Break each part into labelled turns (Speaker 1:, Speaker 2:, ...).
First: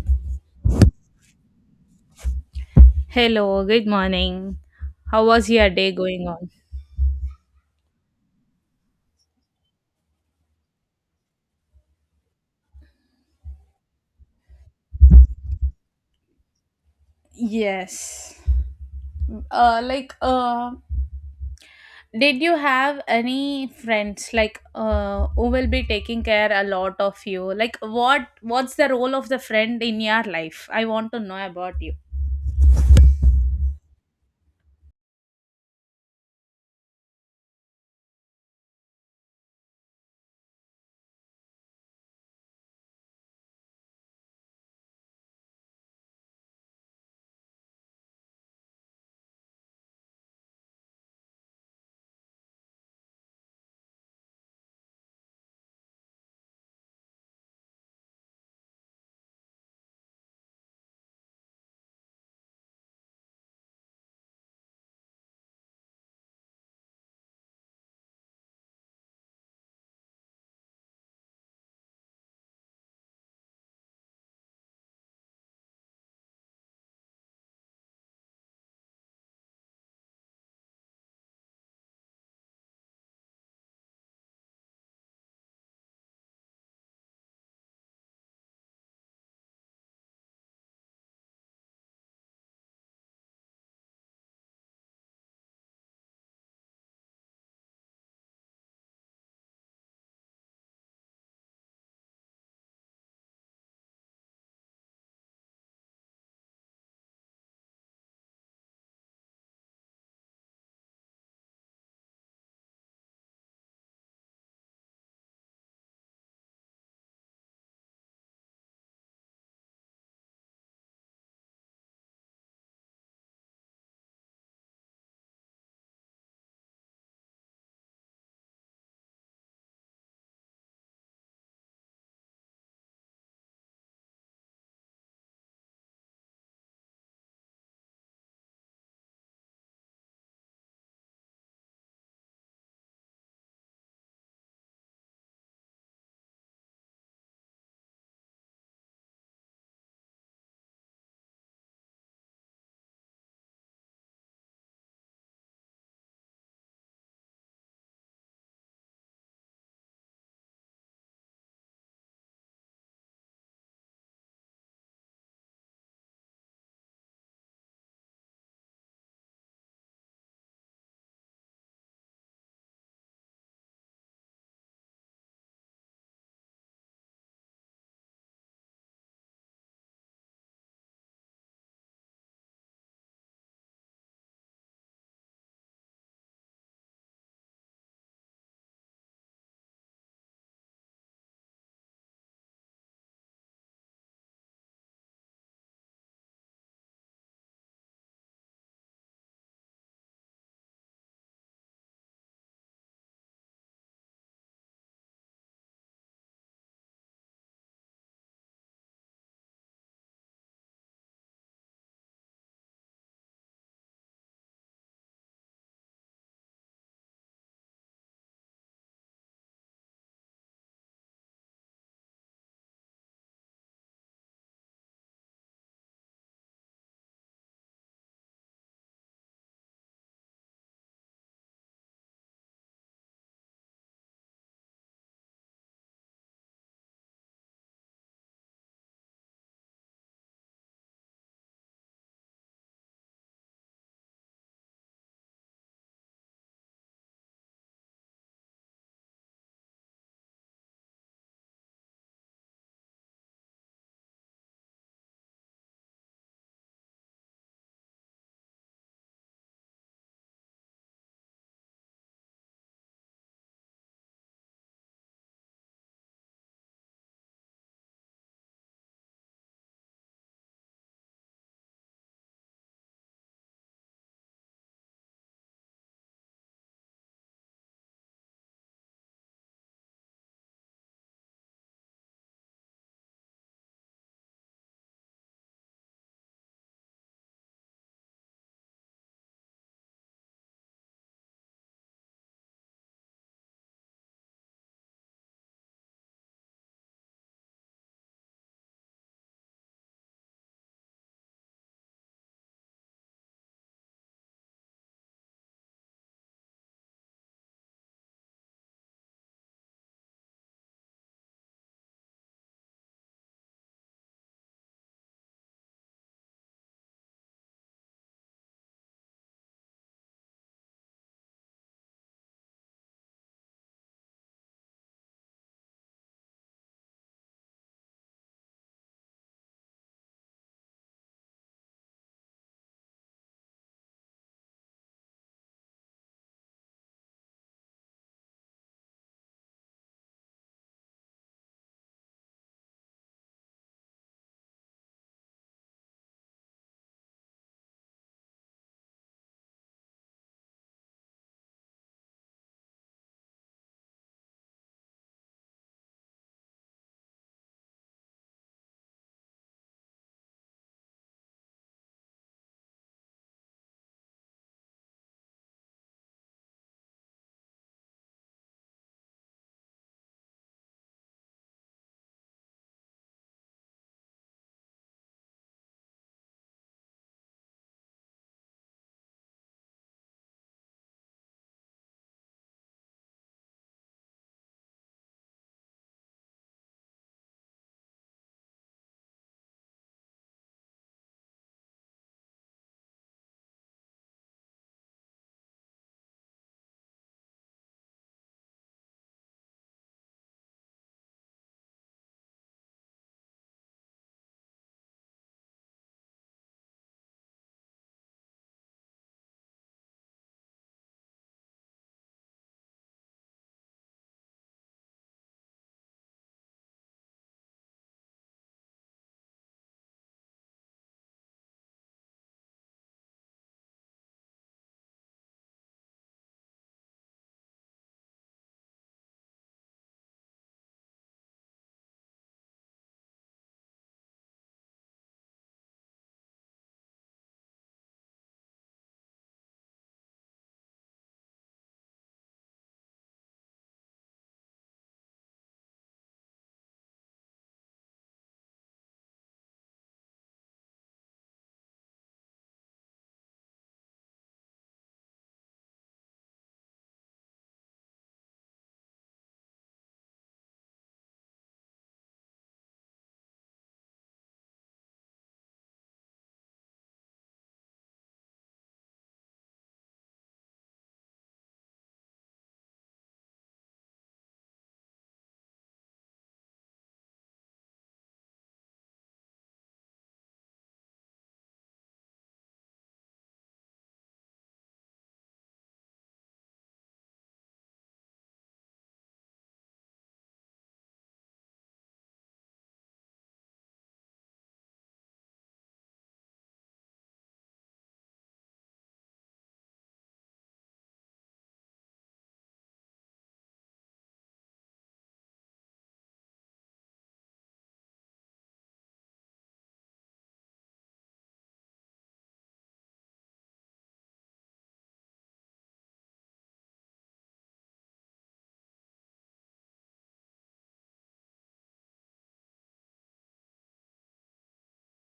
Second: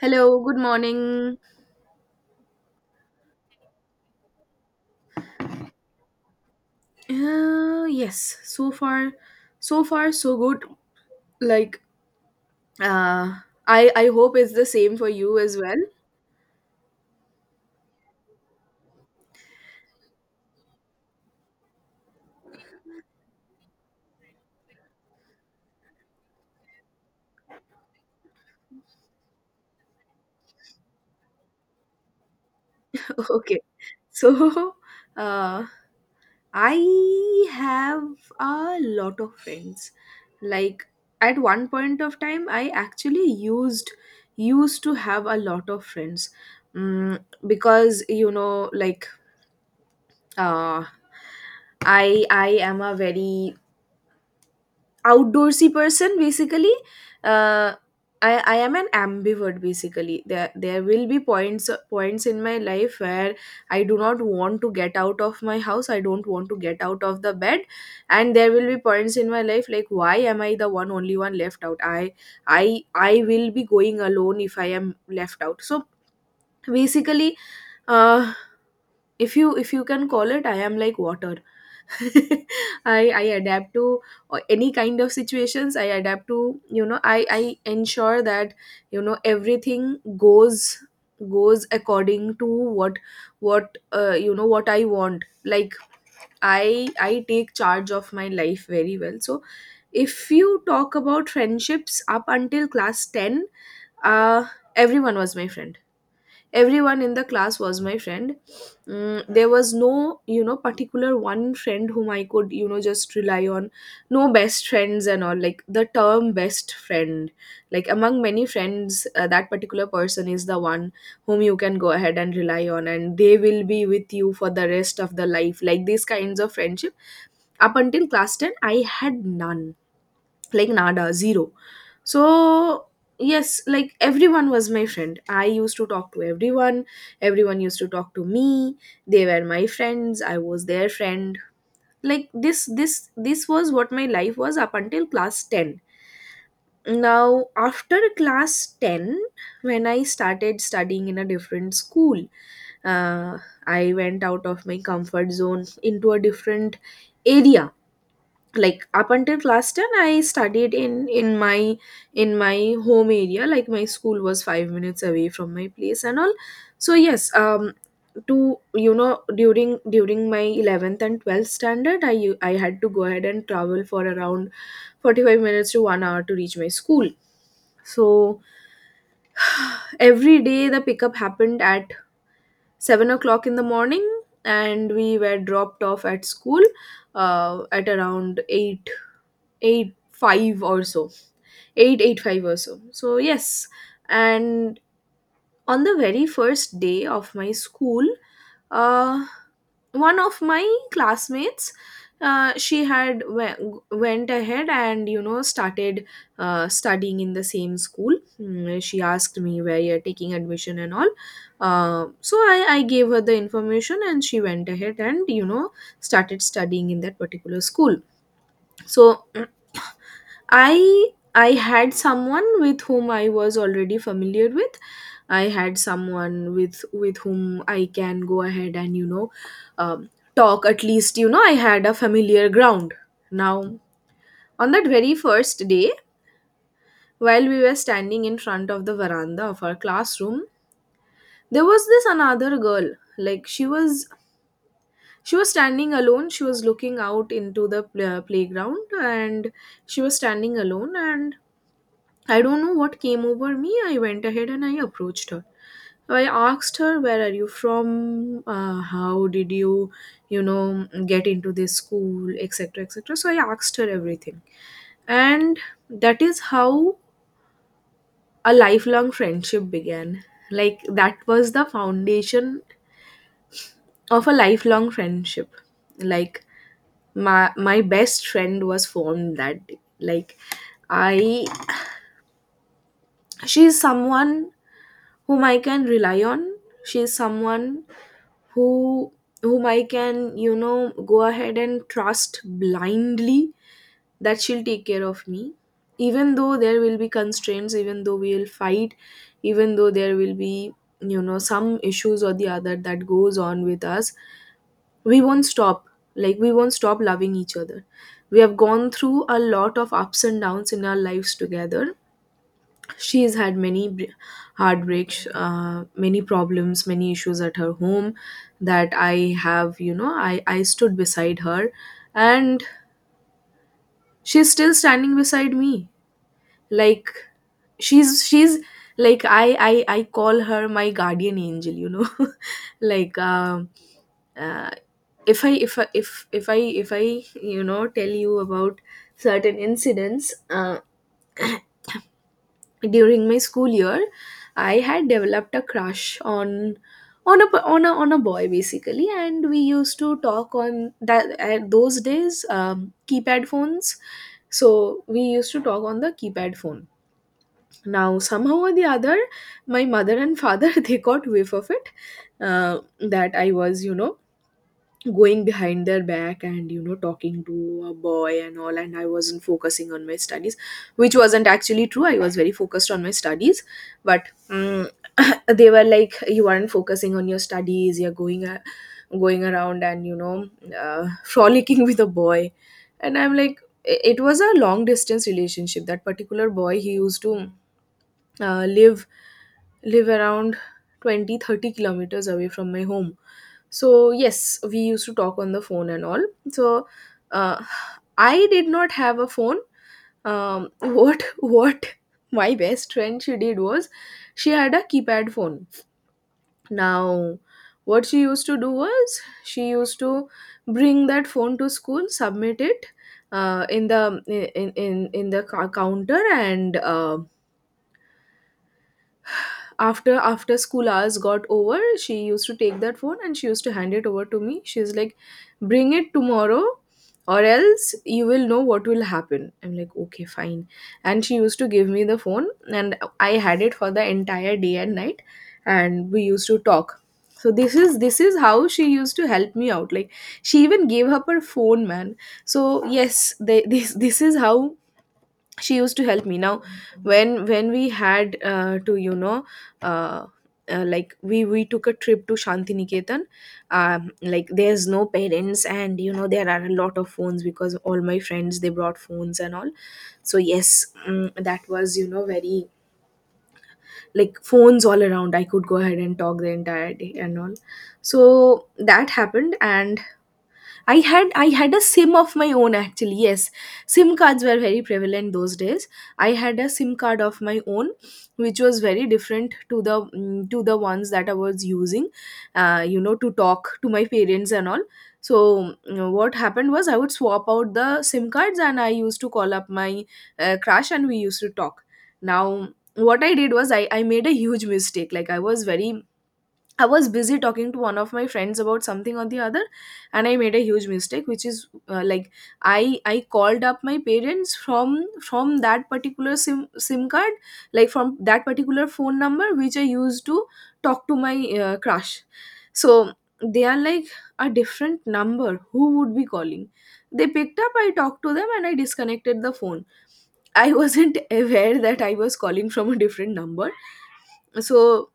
Speaker 1: Hello, good morning.
Speaker 2: Hello, good morning. How was your day going on?
Speaker 1: Yes, so far, so good. Like, uh, I hope it's the same for you as well.
Speaker 2: Yes. Like, did you have any friends who will be taking care a lot of you? Like, what's the role of the friend in your life? I want to know about you.
Speaker 1: Okay, so, uh, I have a lot of friends. Like, at one point of time, I actually used to have a lot of friends, mm, because like, uh, I am a very outdoorsy person. Basically, uh, I am an ambivert. Basically, there will be points in my life where I do not want to get out of my house. I don't want to get out of the bed. And there will be points in my life like, why am I the one only one left out? I will be going alone if I am left out. So basically, uh if you can call it, I am like water. I adapt to any kind of situations. I adapt to, I ensure that, everything goes goes according to what what you know what I want. Like, I take charge of my life very well. So if you talk about friendships up until class 10, uh, everyone was my friend. Everyone in the class was my friend. There was no, particular one friend whom I could, just rely on. No best friends and all, like the term best friend, like among many friends, that particular person is the one whom you can go ahead and rely on, and they will be with you for the rest of the life. Like these kinds of friendship, up until class 10 I had none, like nada, zero. So yes, like everyone was my friend. I used to talk to everyone. Everyone used to talk to me. They were my friends, I was their friend. Like this was what my life was up until class 10. Now after class 10, when I started studying in a different school, uh, I went out of my comfort zone into a different area. Like up until class 10, I studied in my home area. Like my school was 5 minutes away from my place and all. So yes, to you know during my 11th and 12th standard, I had to go ahead and travel for around 45 minutes to 1 hour to reach my school. So every day the pickup happened at 7 o'clock in the morning, and we were dropped off at school, at around 8 5 or so, 885 or So yes. And on the very first day of my school, uh one of my classmates, she went ahead and, started, studying in the same school. She asked me, where you're taking admission and all. So I gave her the information, and she went ahead and, started studying in that particular school. So I had someone with whom I was already familiar with. I had someone with whom I can go ahead and, um, talk. At least, I had a familiar ground. Now on that very first day, while we were standing in front of the veranda of our classroom, there was this another girl. Like she was standing alone. She was looking out into the playground, and she was standing alone, and I don't know what came over me. I went ahead and I approached her. I asked her, where are you from? How did you, get into this school, etc., etc. So I asked her everything. And that is how a lifelong friendship began. Like, that was the foundation of a lifelong friendship. Like my best friend was formed that day. Like, I, she's someone whom I can rely on. She's someone who whom I can, go ahead and trust blindly, that she'll take care of me. Even though there will be constraints, even though we'll fight, even though there will be, some issues or the other that goes on with us, we won't stop. Like we won't stop loving each other. We have gone through a lot of ups and downs in our lives together. She has had many heartbreaks, many problems, many issues at her home that I have, you know, I stood beside her, and she's still standing beside me. Like she's like I call her my guardian angel, Like, uh, if I tell you about certain incidents, during my school year, I had developed a crush on a boy basically. And we used to talk on that at those days, keypad phones. So we used to talk on the keypad phone. Now, somehow or the other, my mother and father they got whiff of it, that I was, going behind their back and, talking to a boy and all, and I wasn't focusing on my studies, which wasn't actually true. I was very focused on my studies, but mm they were like, you aren't focusing on your studies, you're going around, and frolicking with a boy. And I'm like, it was a long distance relationship. That particular boy, he used to, uh, live live around 20, 30 kilometers away from my home. So yes, we used to talk on the phone and all. So uh, I did not have a phone. What my best friend she did was, she had a keypad phone. Now what she used to do was, she used to bring that phone to school, submit it, in the counter. And after school hours got over, she used to take that phone and she used to hand it over to me. She's like, bring it tomorrow or else you will know what will happen. I'm like, okay, fine. And she used to give me the phone, and I had it for the entire day and night, and we used to talk. So this is how she used to help me out. Like, she even gave up her phone, man. So yes, this is how she used to help me. Now, when we had, to uh, like, we took a trip to Shantiniketan. Like, there's no parents, and, there are a lot of phones, because all my friends they brought phones and all. So yes, that was, very, like, phones all around. I could go ahead and talk the entire day and all. So that happened. And I had a sim of my own, actually. Yes, sim cards were very prevalent those days. I had a sim card of my own, which was very different to the, to the ones that I was using, to talk to my parents and all. So what happened was, I would swap out the sim cards, and I used to call up my, crush, and we used to talk. Now what I did was, I made a huge mistake. Like, I was busy talking to one of my friends about something or the other, and I made a huge mistake, which is, like, I called up my parents from that particular sim card, like from that particular phone number which I used to talk to my, crush. So they are like, a different number, who would be calling? They picked up, I talked to them, and I disconnected the phone. I wasn't aware that I was calling from a different number, so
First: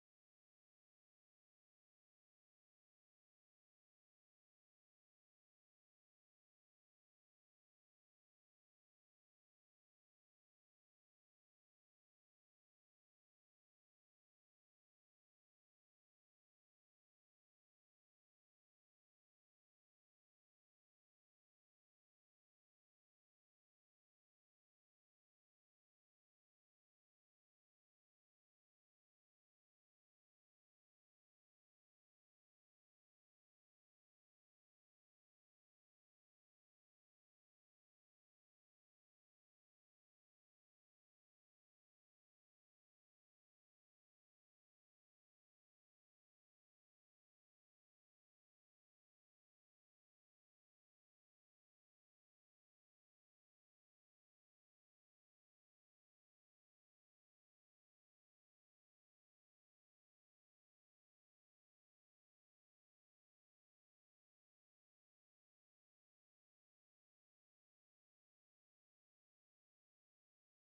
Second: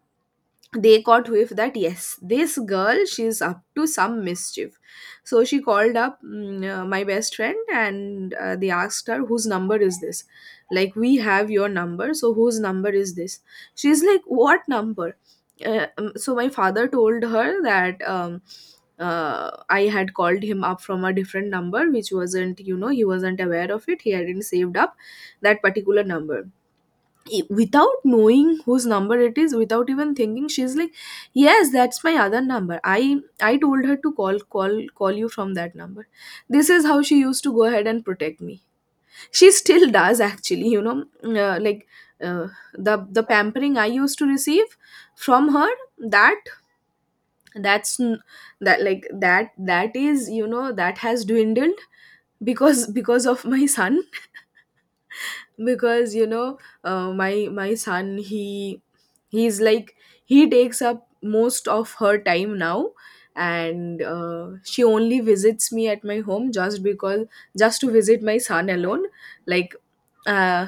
Speaker 1: they caught whiff that, yes, this girl, she's up to some mischief. So she called up my best friend, and they asked her, whose number is this? Like, we have your number, so whose number is this? She's like, what number? So my father told her that I had called him up from a different number which wasn't, you know, he wasn't aware of it, he hadn't saved up that particular number. Without knowing whose number it is, without even thinking, she's like, yes, that's my other number, I told her to call you from that number. This is how she used to go ahead and protect me. She still does, actually, you know. Uh, the pampering I used to receive from her, that that's n- that like that that is, you know, that has dwindled because of my son. Because, you know, my son, he's like, he takes up most of her time now. And she only visits me at my home just because, just to visit my son alone. like uh,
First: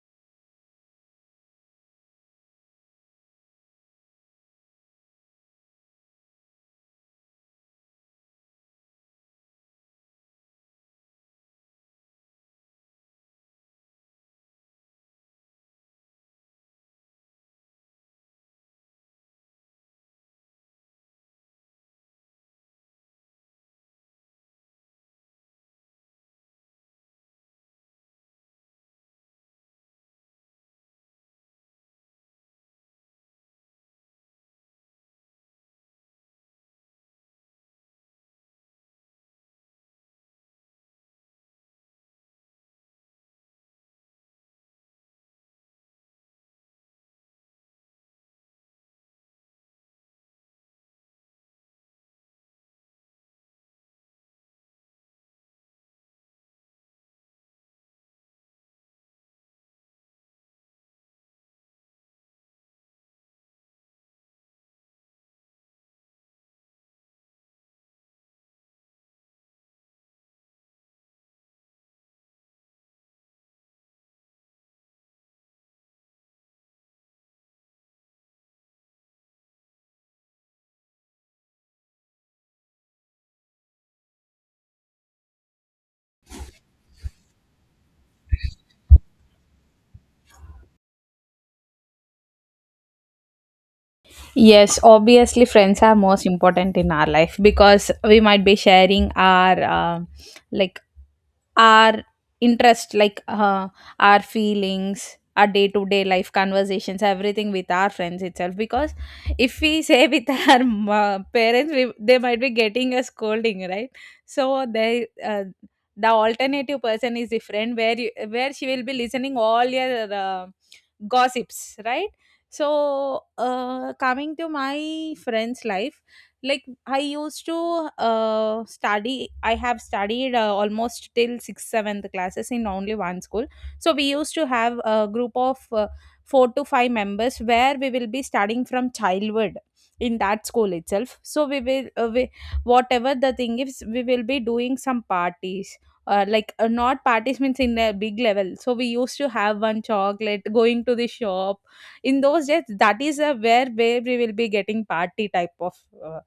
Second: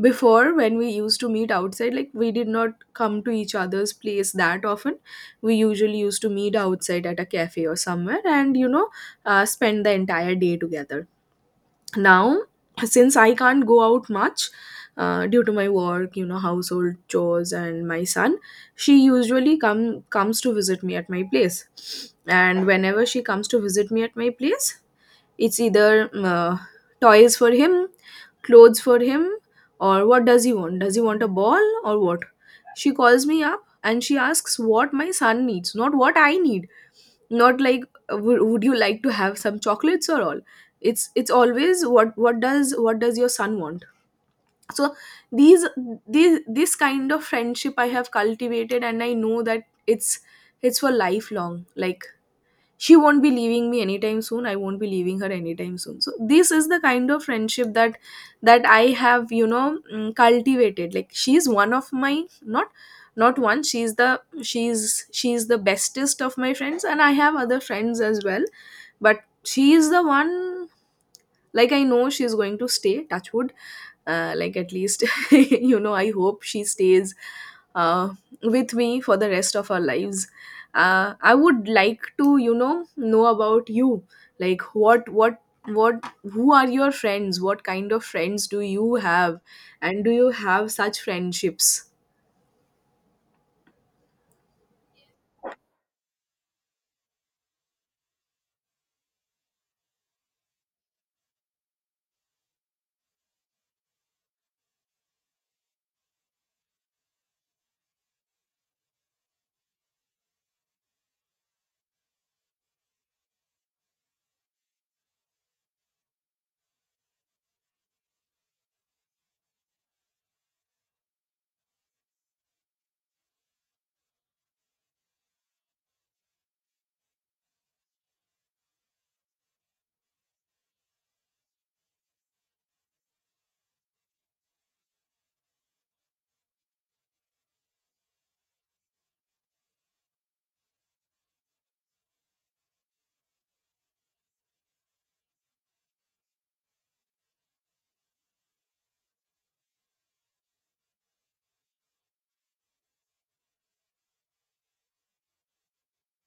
Speaker 1: Before, when we used to meet outside, like, we did not come to each other's place that often. We usually used to meet outside at a cafe or somewhere, and you know, spend the entire day together. Now, since I can't go out much, due to my work, you know, household chores and my son, she usually comes to visit me at my place. And whenever she comes to visit me at my place, it's either toys for him, clothes for him, or what does he want, does he want a ball or what. She calls me up and she asks what my son needs, not what I need. Not like, would you like to have some chocolates or all. It's always what, what does your son want. So these these, this kind of friendship I have cultivated, and I know that it's for lifelong. Like, she won't be leaving me anytime soon, I won't be leaving her anytime soon, so this is the kind of friendship that I have, you know, cultivated. Like, she's one of my, not not one, she's the bestest of my friends. And I have other friends as well, but she is the one. Like, I know she's going to stay, touchwood. Like, at least you know, I hope she stays uh, with me for the rest of our lives. I would like to, you know about you. Like, what, who are your friends, what kind of friends do you have, and do you have such friendships?
Speaker 2: Yes, obviously, friends are most important in our life because we might be sharing our like our interest, like, our feelings, our day to day life conversations, everything with our friends itself. Because if we say with our parents, they might be getting a scolding, right? So they. Uh, the alternative person is different where where she will be listening all your gossips, right? So, coming to my friend's life, like I used to study, I have studied almost till sixth, seventh classes in only one school. So, we used to have a group of four to five members where we will be studying from childhood in that school itself. So, whatever the thing is, we will be doing some parties. Like, not parties means in a big level, so we used to have one chocolate going to the shop in those days, that is a where we will be getting party type of uh,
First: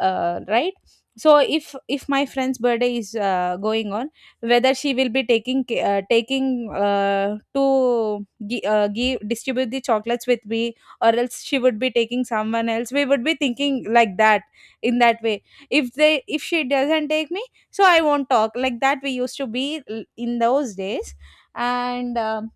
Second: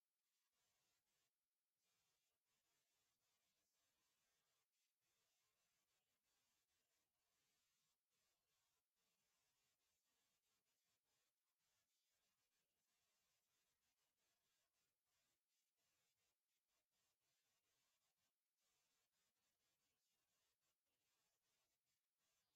Speaker 2: right. So if my friend's birthday is going on, whether she will be taking taking, give, distribute the chocolates with me, or else she would be taking someone else, we would be thinking like that. In that way, if she doesn't take me, so I won't talk like that, we used to be in those days. And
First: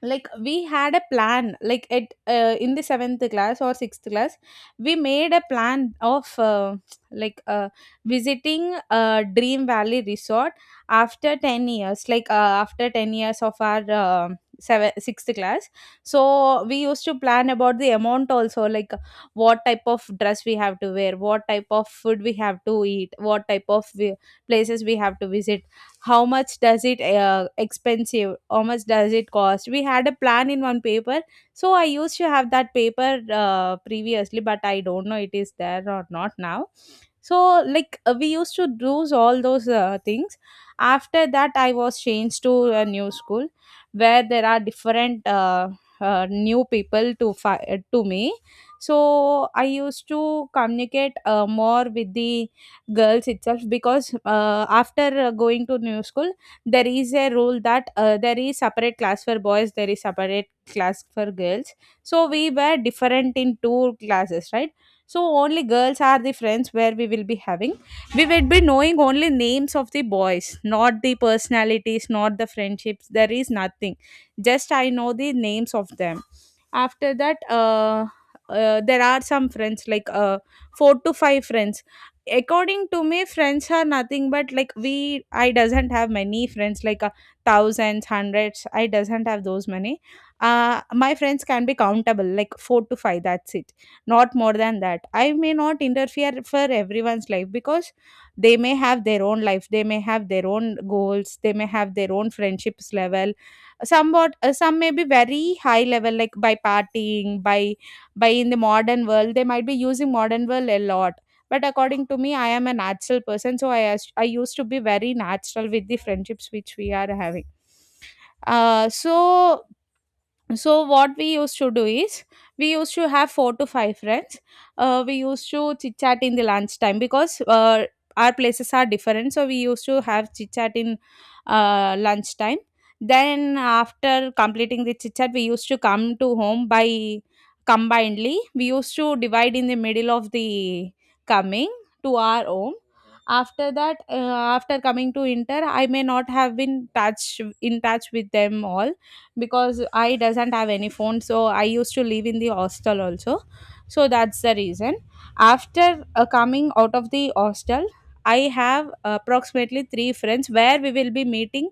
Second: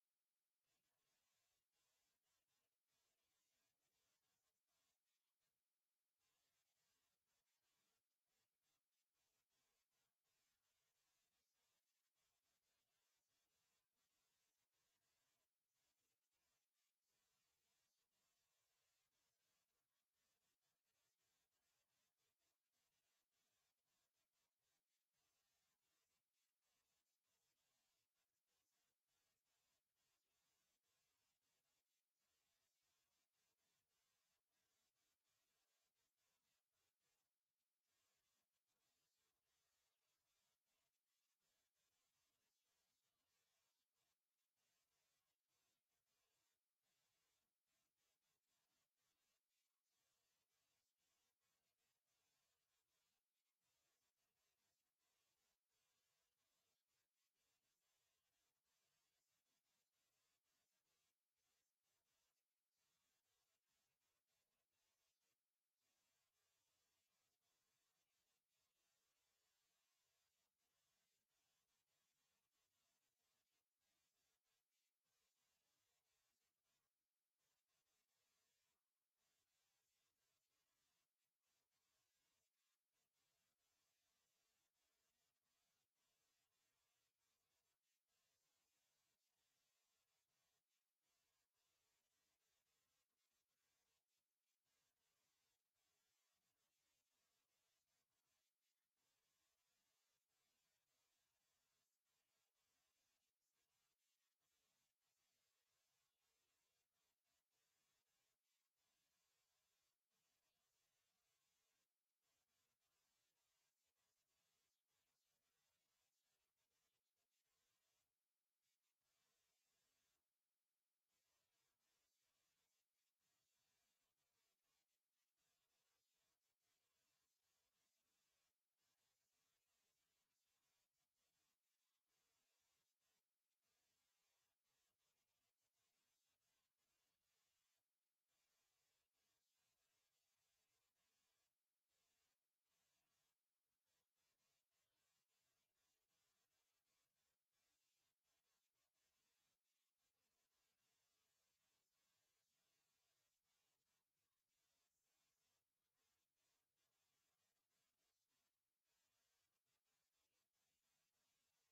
Speaker 2: like we had a plan, like at in the 7th class or 6th class, we made a plan of, like, visiting dream valley resort after 10 years, like, after 10 years of our 7 sixth class. So we used to plan about the amount also, like what type of dress we have to wear, what type of food we have to eat, what type of places we have to visit, how much does it expensive, how much does it cost. We had a plan in one paper, so I used to have that paper previously, but I don't know it is there or not now. So, like, we used to do all those things. After that, I was changed to a new school where there are different new people to to me. So I used to communicate more with the girls itself, because after going to new school there is a rule that there is separate class for boys, there is separate class for girls. So we were different in two classes, right? So only girls are the friends where we will be having, we will be knowing only names of the boys, not the personalities, not the friendships, there is nothing, just I know the names of them. After that there are some friends like four to five friends. According to me, friends are nothing but like we I doesn't have many friends, like, thousands, hundreds, I doesn't have those many. My friends can be countable, like four to five, that's it, not more than that. I may not interfere for everyone's life because they may have their own life, they may have their own goals, they may have their own friendships level. Somewhat, some may be very high level, like by partying, by in the modern world they might be using modern world a lot. But according to me, I am a natural person, so I used to be very natural with the friendships which we are having. So, so what we used to do is, we used to have four to five friends. We used to chit chat in the lunch time, because our places are different, so we used to have chit chat in lunch time. Then after completing the chit chat, we used to come to home by, combinedly we used to divide in the middle of the coming to our home. After that, after coming to inter, I may not have been touch in touch with them all, because I doesn't have any phone. So I used to live in the hostel also. So that's the reason. After coming out of the hostel, I have approximately three friends where we will be meeting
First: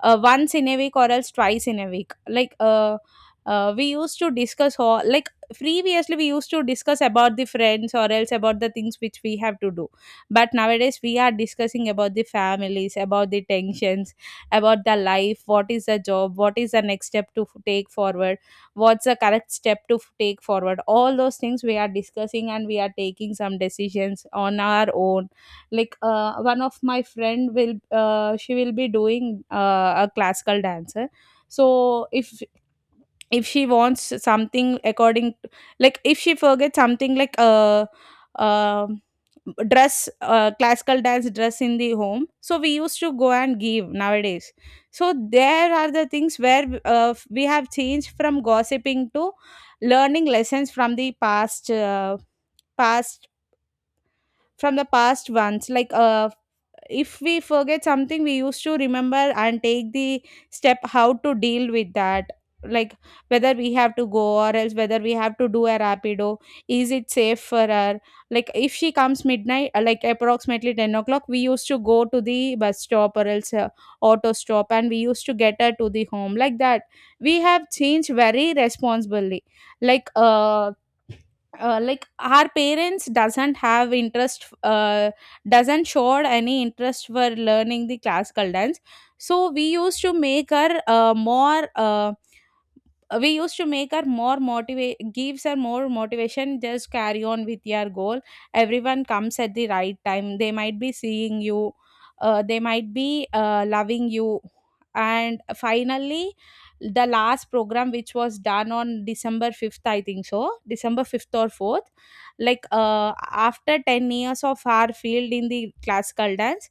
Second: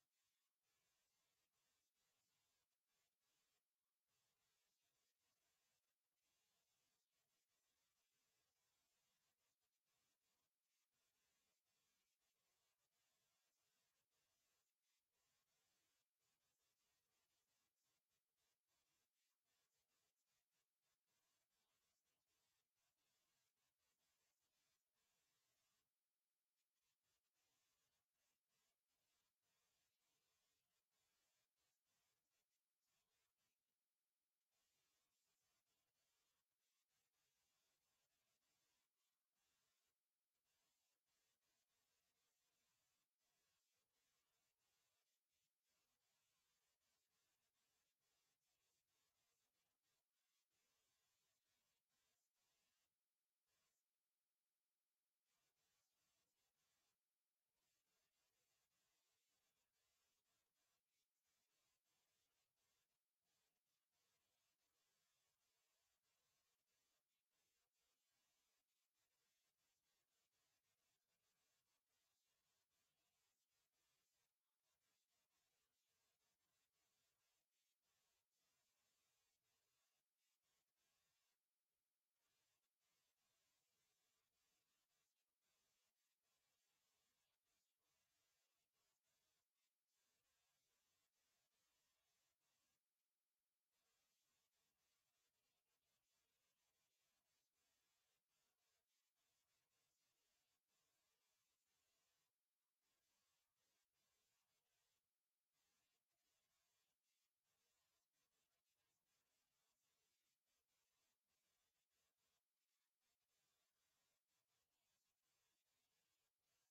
Speaker 2: once in a week or else twice in a week, like, we used to discuss all, like previously we used to discuss about the friends or else about the things which we have to do, but nowadays we are discussing about the families, about the tensions, about the life, what is the job, what is the next step to take forward, what's the correct step to take forward. All those things we are discussing and we are taking some decisions on our own. Like, one of my friend will, she will be doing a classical dancer. So if she wants something according to, like if she forgets something like um dress, classical dance dress in the home, so we used to go and give nowadays. So there are the things where, we have changed from gossiping to learning lessons from the past, past from the past ones, like, if we forget something we used to remember and take the step how to deal with that. Like whether we have to go or else whether we have to do a rapido, is it safe for her? Like if she comes midnight, like approximately 10 o'clock, we used to go to the bus stop or else auto stop, and we used to get her to the home like that. We have changed very responsibly. Like, like our parents doesn't have interest, doesn't showed any interest for learning the classical dance. So we used to make her more we used to make our more motivate, gives her more motivation, just carry on with your goal. Everyone comes at the right time, they might be seeing you, they might be loving you. And finally, the last program which was done on December 5th, I think so, December 5th or 4th, like, after 10 years of our field in the classical dance,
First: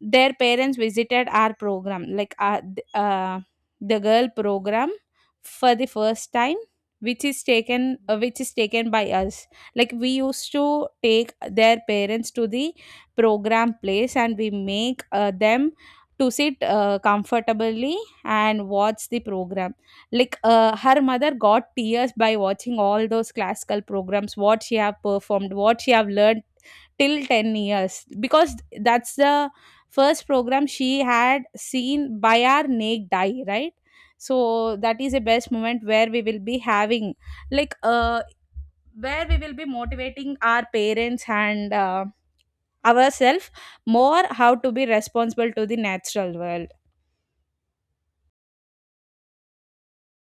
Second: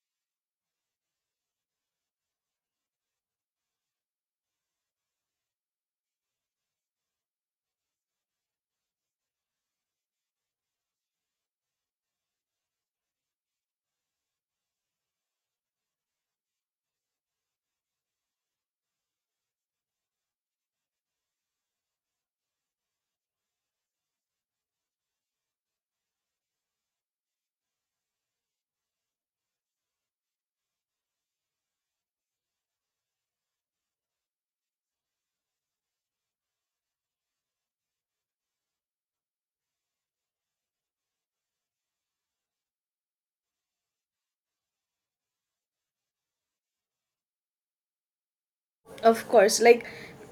Speaker 2: their parents visited our program, like, the girl program, for the first time, which is taken, which is taken by us. Like we used to take their parents to the program place and we make them to sit comfortably and watch the program. Like, her mother got tears by watching all those classical programs, what she have performed, what she have learned till 10 years, because that's the first program she had seen by our naked eye, right? So that is the best moment where we will be having. Like, where we will be motivating our parents and ourselves more, how to be responsible to the natural world.
Speaker 1: Of course. Like,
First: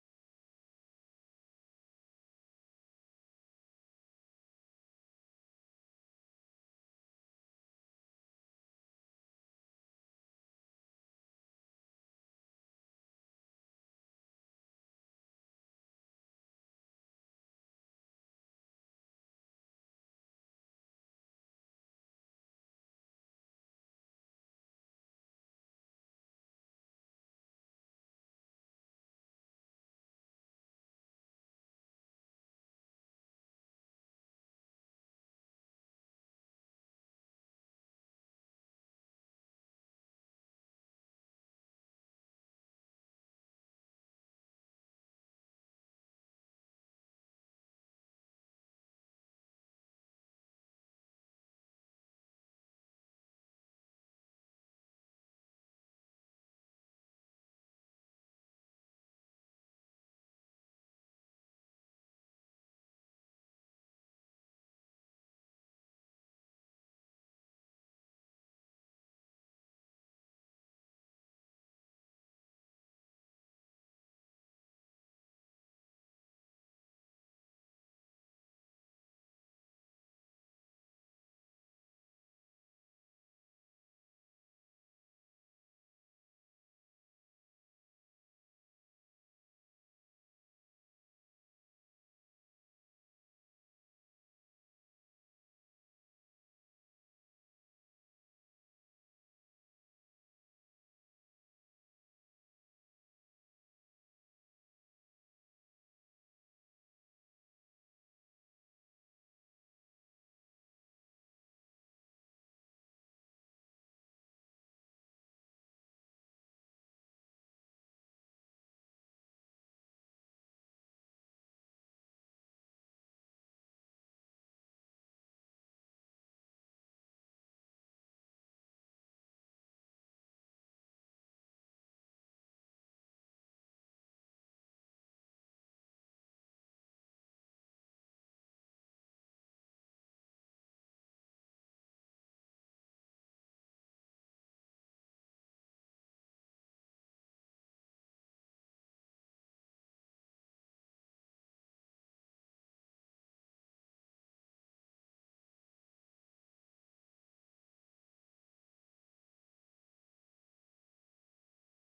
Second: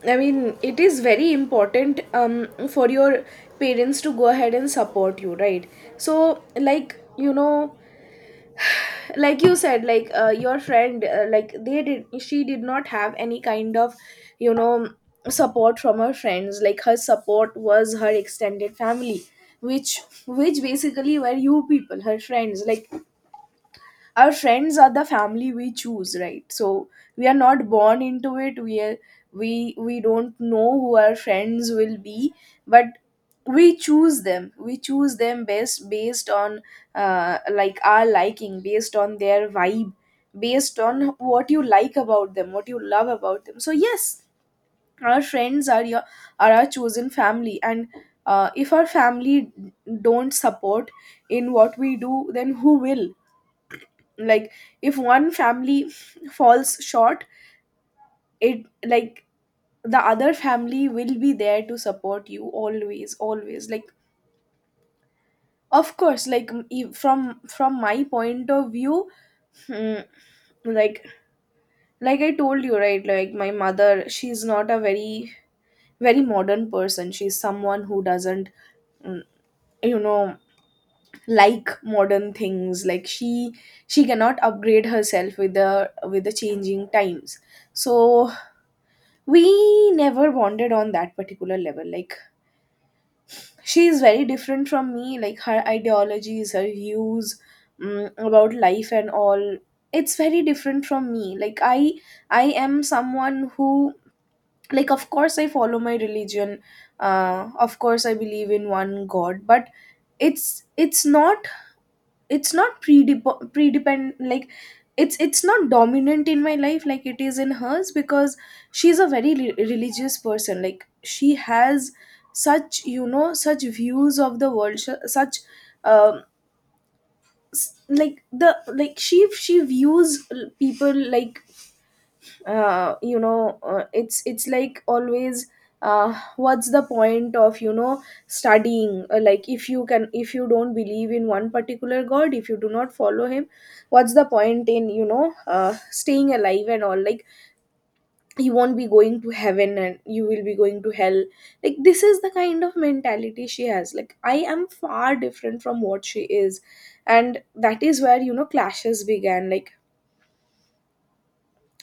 Speaker 1: I mean, it is very important for your parents to go ahead and support you, right? So, like, you know, like you said, like, your friend, like, they did she did not have any kind of, you know, support from her friends. Like, her support was her extended family, which which basically were you people, her friends. Like, our friends are the family we choose, right? So, we are not born into it, we don't know who our friends will be, but we choose them, we choose them best based on, like, our liking, based on their vibe, based on what you like about them, what you love about them. So yes, our friends are your are our chosen family. And if our family don't support in what we do, then who will? Like, if one family falls short, it like the other family will be there to support you, always, always. Like, of course, like, from my point of view. hmm, like, I told you, right, like, my mother, she's not a very, very modern person. She's someone who doesn't, mm, you know, like modern things. Like, she cannot upgrade herself with the changing times. So we never bonded on that particular level. Like, she is very different from me, like, her ideologies, her views about life and all. It's very different from me. Like, I am someone who, like, of course, I follow my religion. Of course I believe in one god, but it's not, it's not pre depend like, it's not dominant in my life like it is in hers, because she's a very religious person. Like, she has such, you know, such views of the world, such, um s- like the like she views people like, you know, it's like, always, what's the point of, you know, studying. Like, if you don't believe in one particular god, if you do not follow him, what's the point in, you know, staying alive and all. Like, you won't be going to heaven and you will be going to hell. Like, this is the kind of mentality she has. Like, I am far different from what she is, and that is where, you know, clashes began. Like,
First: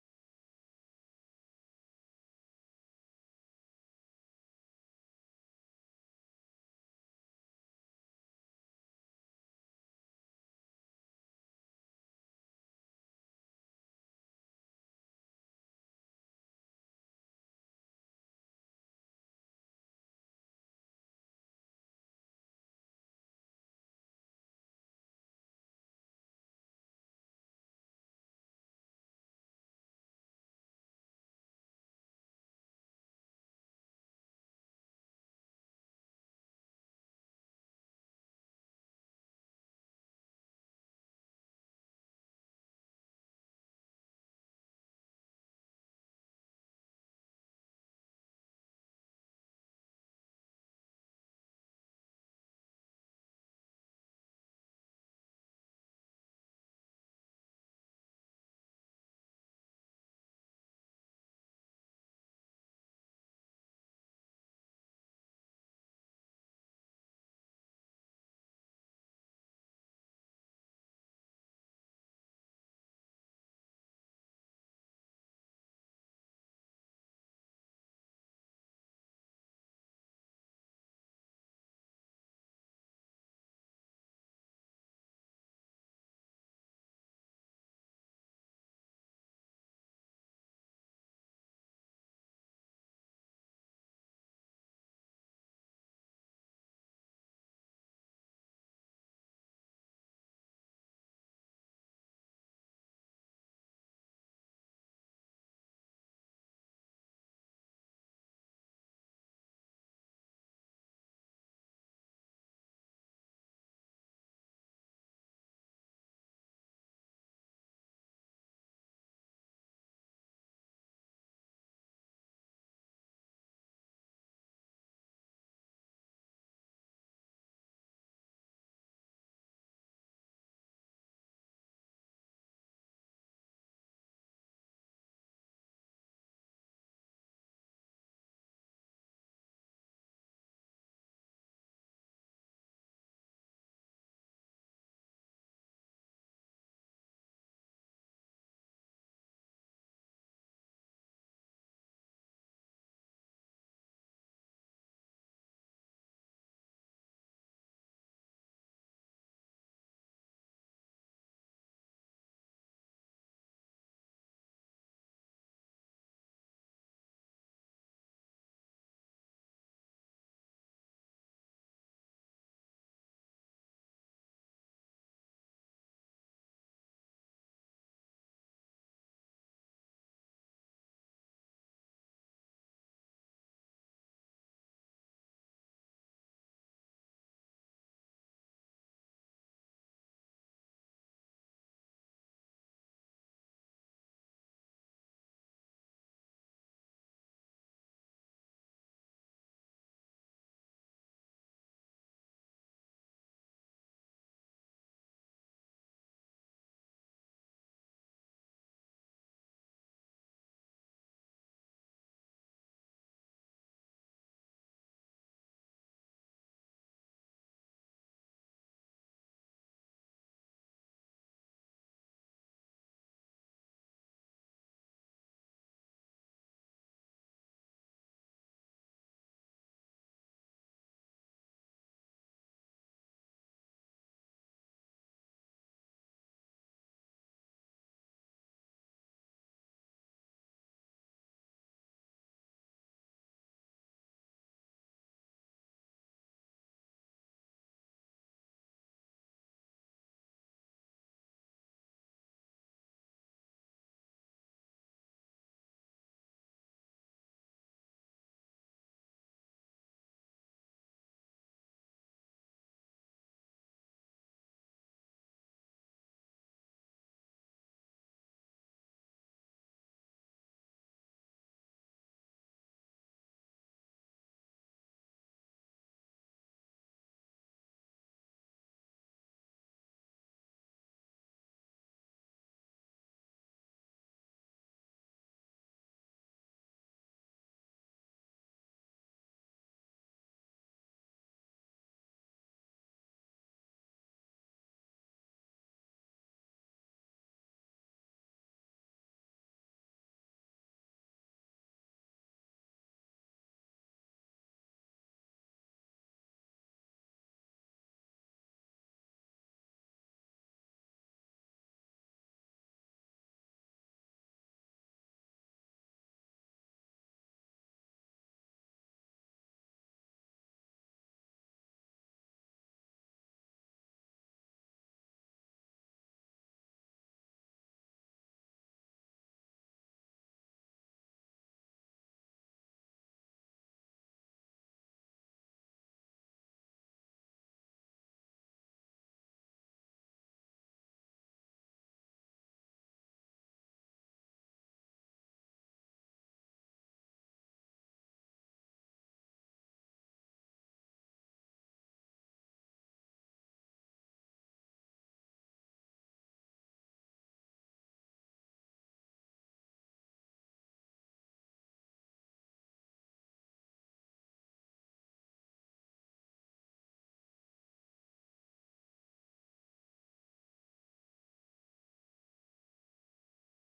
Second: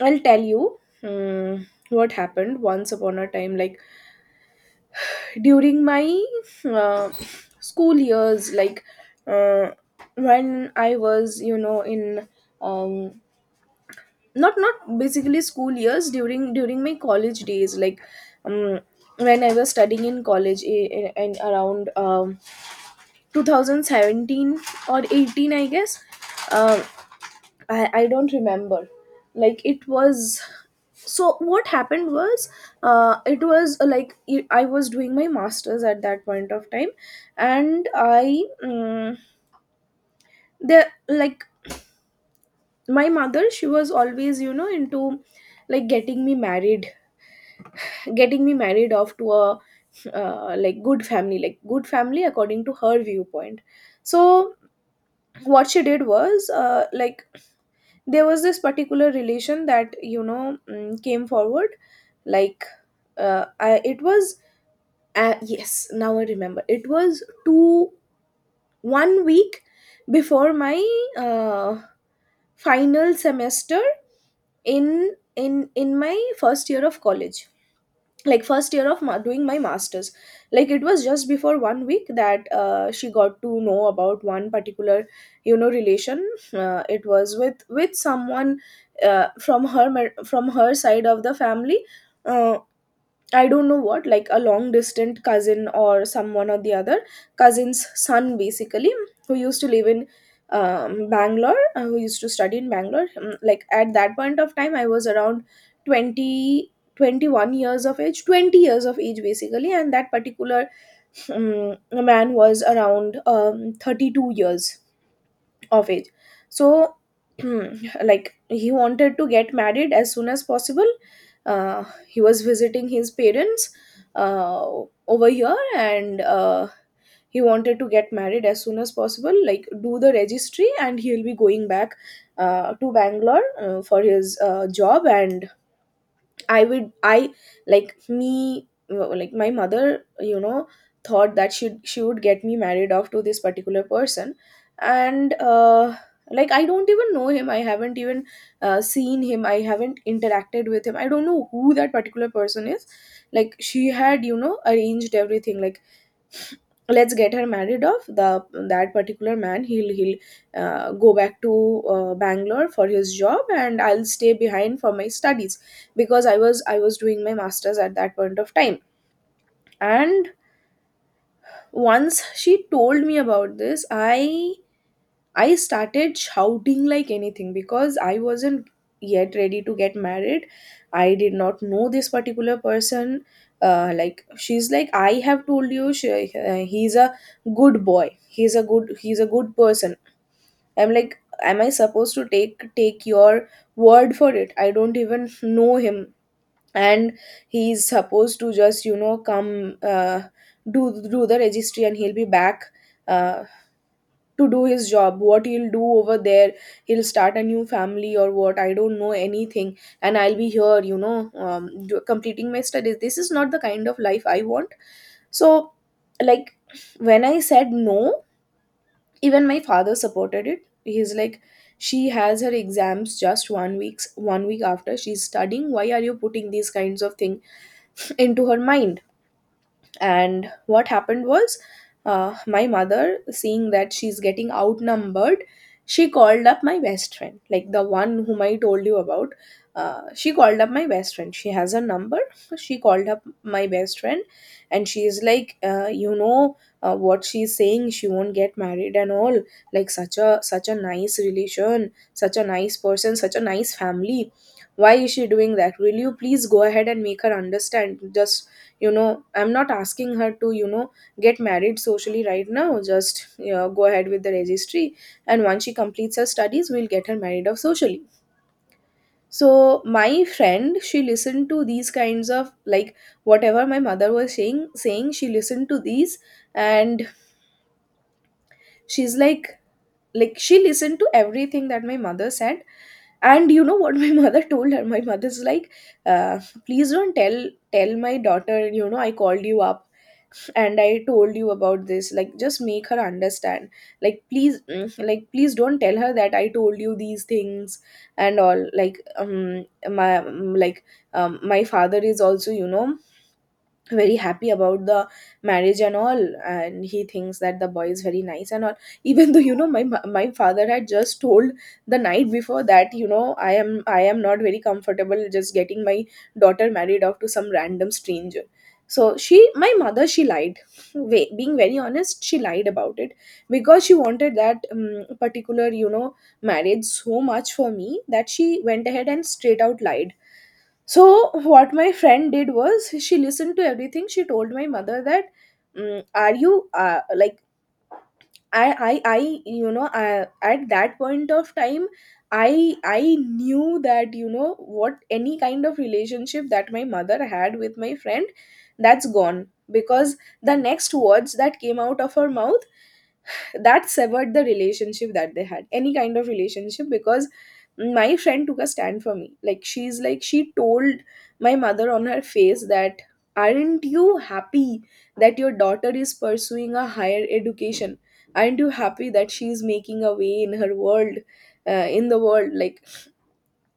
Speaker 1: I'll tell you what happened once upon a time. Like, during my uh, school years, like, uh, when I was, you know, in um, not, not basically school years, during my college days, like, um, when I was studying in college in around 2017 or 18, I guess. Um, I don't remember. Like it was. So what happened was, it was, I was doing my masters at that point of time, and I, the like my mother, she was always, you know, into, like, getting me married off to a, like, good family, like good family according to her viewpoint. So what she did was, like, there was this particular relation that, you know, came forward. Like, it was, yes, now I remember, it was two one week before my uh, final semester, in my first year of college, like first year of doing my masters. Like, it was just before one week that, she got to know about one particular, you know, relation. It was with someone, from her side of the family. uh, I don't know what, like, a long distant cousin or someone or the other, cousin's son, basically, who used to live in Bangalore, who used to study in Bangalore. Like, at that point of time, I was around 20, 21 years of age, 20 years of age, basically, and that particular man was around 32 years of age. So, like, he wanted to get married as soon as possible. He was visiting his parents uh, over here, and he wanted to get married as soon as possible, like, do the registry and he'll be going back to Bangalore for his job. And I would I like me like my mother, you know, thought that she would get me married off to this particular person. And like, I don't even know him, I haven't even, seen him, I haven't interacted with him, I don't know who that particular person is. Like, she had, you know, arranged everything. Like, let's get her married off, the that particular man, he'll go back to Bangalore for his job, and I'll stay behind for my studies, because I was doing my masters at that point of time. And once she told me about this, I started shouting like anything because I wasn't yet ready to get married. I did not know this particular person. Like, she's like, I have told you, he's a good boy. He's a good person. I'm like, am I supposed to take your word for it? I don't even know him, and he's supposed to just, you know, come, do do the registry, and he'll be back. Uh, to do his job what he'll do over there, he'll start a new family or what, I don't know anything. And I'll be here, you know, completing my studies. This is not the kind of life I want. So, like, when I said no, even my father supported it. He's like, she has her exams just one week after, she's studying, why are you putting these kinds of thing into her mind. And what happened was, my mother, seeing that she's getting outnumbered, she called up my best friend, like, the one whom I told you about. She called up my best friend. She has a number. She called up my best friend, and she's like, you know, what she's saying, she won't get married and all. Like such a nice relation, such a nice person, such a nice family, why is she doing that? Will you please go ahead and make her understand? Just you know I'm not asking her to get married socially right now. Just go ahead with the registry, and once she completes her studies we'll get her married off socially. So my friend, she listened to these kinds of, like, whatever my mother was saying, she listened to these. And she's like she listened to everything that my mother said. And you know what my mother told her? My mother's like, uh, please don't tell my daughter you know I called you up and I told you about this, like just make her understand. Like, please, like, please don't tell her that I told you these things and all. Like my like, my father is also, you know, very happy about the marriage and all, and he thinks that the boy is very nice and all, even though you know my father had just told the night before that, you know, I am not very comfortable just getting my daughter married off to some random stranger. So she, my mother, she lied. Being very honest, she lied about it because she wanted that, particular, you know, marriage so much for me that she went ahead and straight out lied. So what my friend did was, she listened to everything. She told my mother that, "Are you like I I, at that point of time." I knew that, you know what, any kind of relationship that my mother had with my friend, that's gone, because the next words that came out of her mouth, that severed the relationship that they had, any kind of relationship, because my friend took a stand for me. Like, she's like, she told my mother on her face that, aren't you happy that your daughter is pursuing a higher education? Aren't you happy that she's making a way in her world, in the world? Like,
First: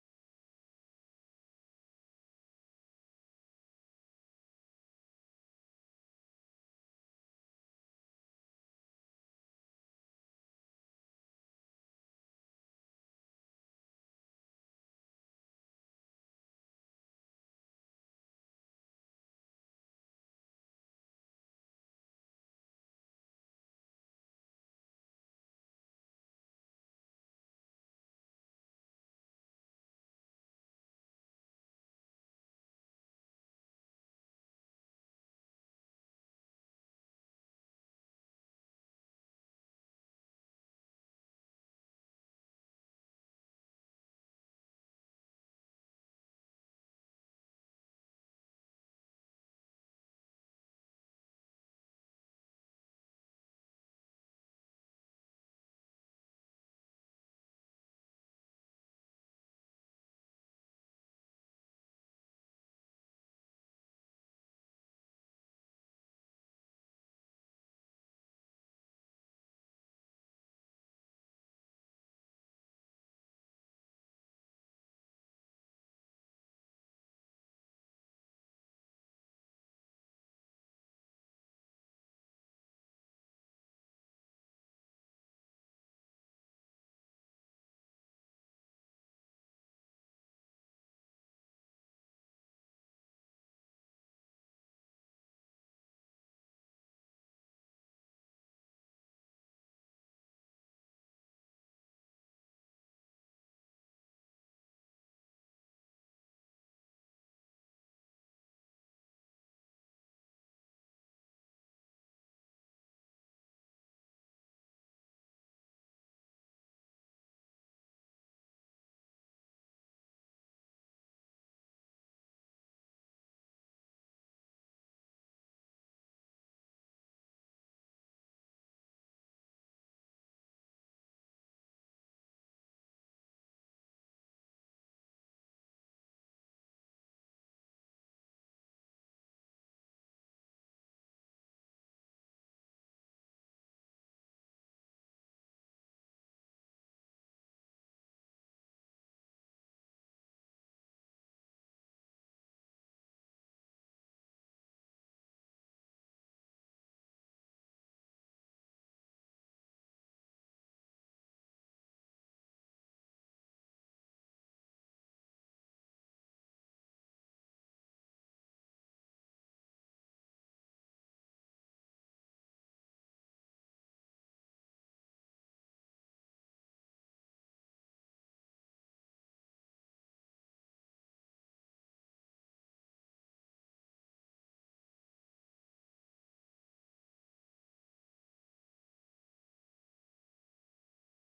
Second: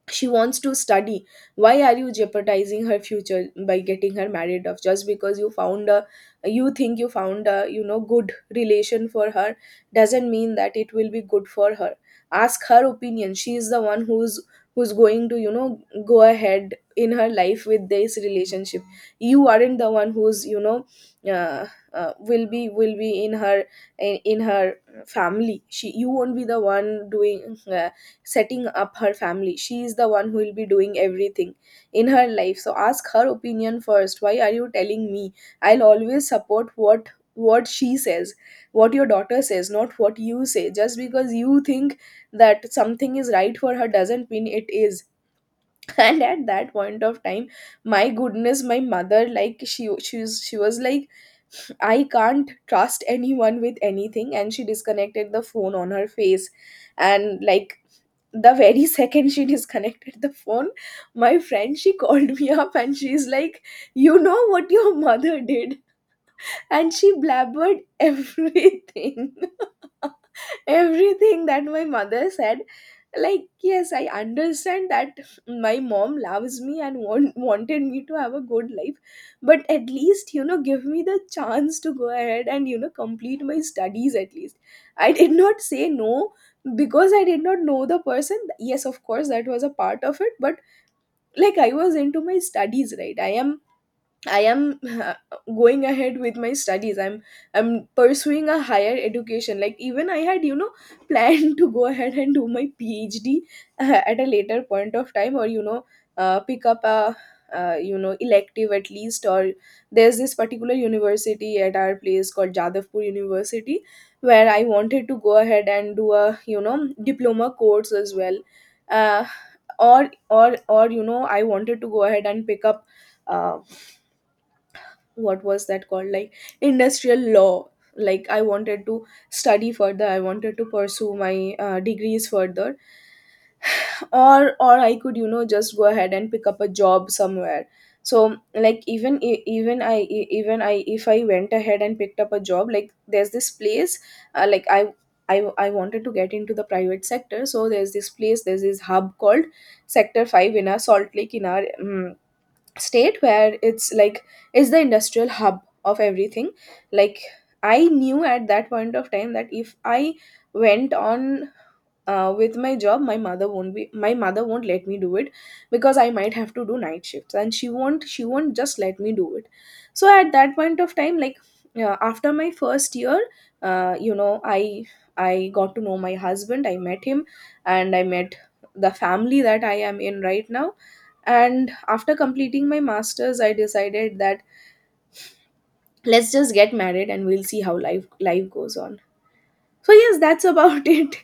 Speaker 1: she wants to study. Why are you jeopardizing her future by getting her married off just because you found a you think you found a, you know, good relation for her? Doesn't mean that it will be good for her. Ask her opinion. She is the one who's, who's going to, you know, go ahead in her life with this relationship. You aren't the one who's, you know, uh, will be in her, in her family. She, you won't be the one doing, setting up her family. She is the one who will be doing everything in her life. So ask her opinion first. Why are you telling me? I'll always support what she says, what your daughter says, not what you say. Just because you think that something is right for her doesn't mean it is. And at that point of time, my goodness, my mother, like, she she was like, I can't trust anyone with anything. And she disconnected the phone on her face. And, like, the very second she disconnected the phone, my friend, she called me up and she's like, you know what your mother did? And she blabbered everything. Everything that my mother said. Like, yes, I understand that my mom loves me and wanted me to have a good life, but at least, you know, give me the chance to go ahead and, you know, complete my studies at least. I did not say no because I did not know the person. Yes, of course, that was a part of it, but, like, I was into my studies, right? I am going ahead with my studies. I'm pursuing a higher education. Like, even I had, you know, planned to go ahead and do my PhD at a later point of time, or, you know, pick up a, you know, elective at least. Or there's this particular university at our place called Jadavpur University, where I wanted to go ahead and do a, you know, diploma course as well. Uh, or, you know, I wanted to go ahead and pick up. Uh, what was that called? Like, industrial law. Like, I wanted to study further. I wanted to pursue my degrees further. Or I could, you know, just go ahead and pick up a job somewhere. So, like, even I- even I even I, if I went ahead and picked up a job, like, there's this place, like I wanted to get into the private sector. So there's this place, there's this hub called Sector 5 in our Salt Lake, in our state, where it's like, is the industrial hub of everything. Like, I knew at that point of time that if I went on with my job, my mother won't let me do it, because I might have to do night shifts and she won't just let me do it. So at that point of time, like, after my first year, you know, I got to know my husband. I met him, and I met the family that I am in right now. And after completing my masters, I decided that let's just get married and we'll see how life life goes on. So yes, that's about it.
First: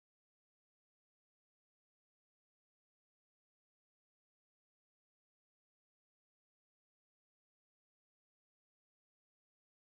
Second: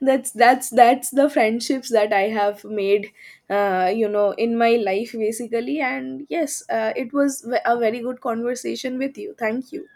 Speaker 1: That's that's the friendships that I have made, you know, in my life basically. And yes, it was a very good conversation with you. Thank you.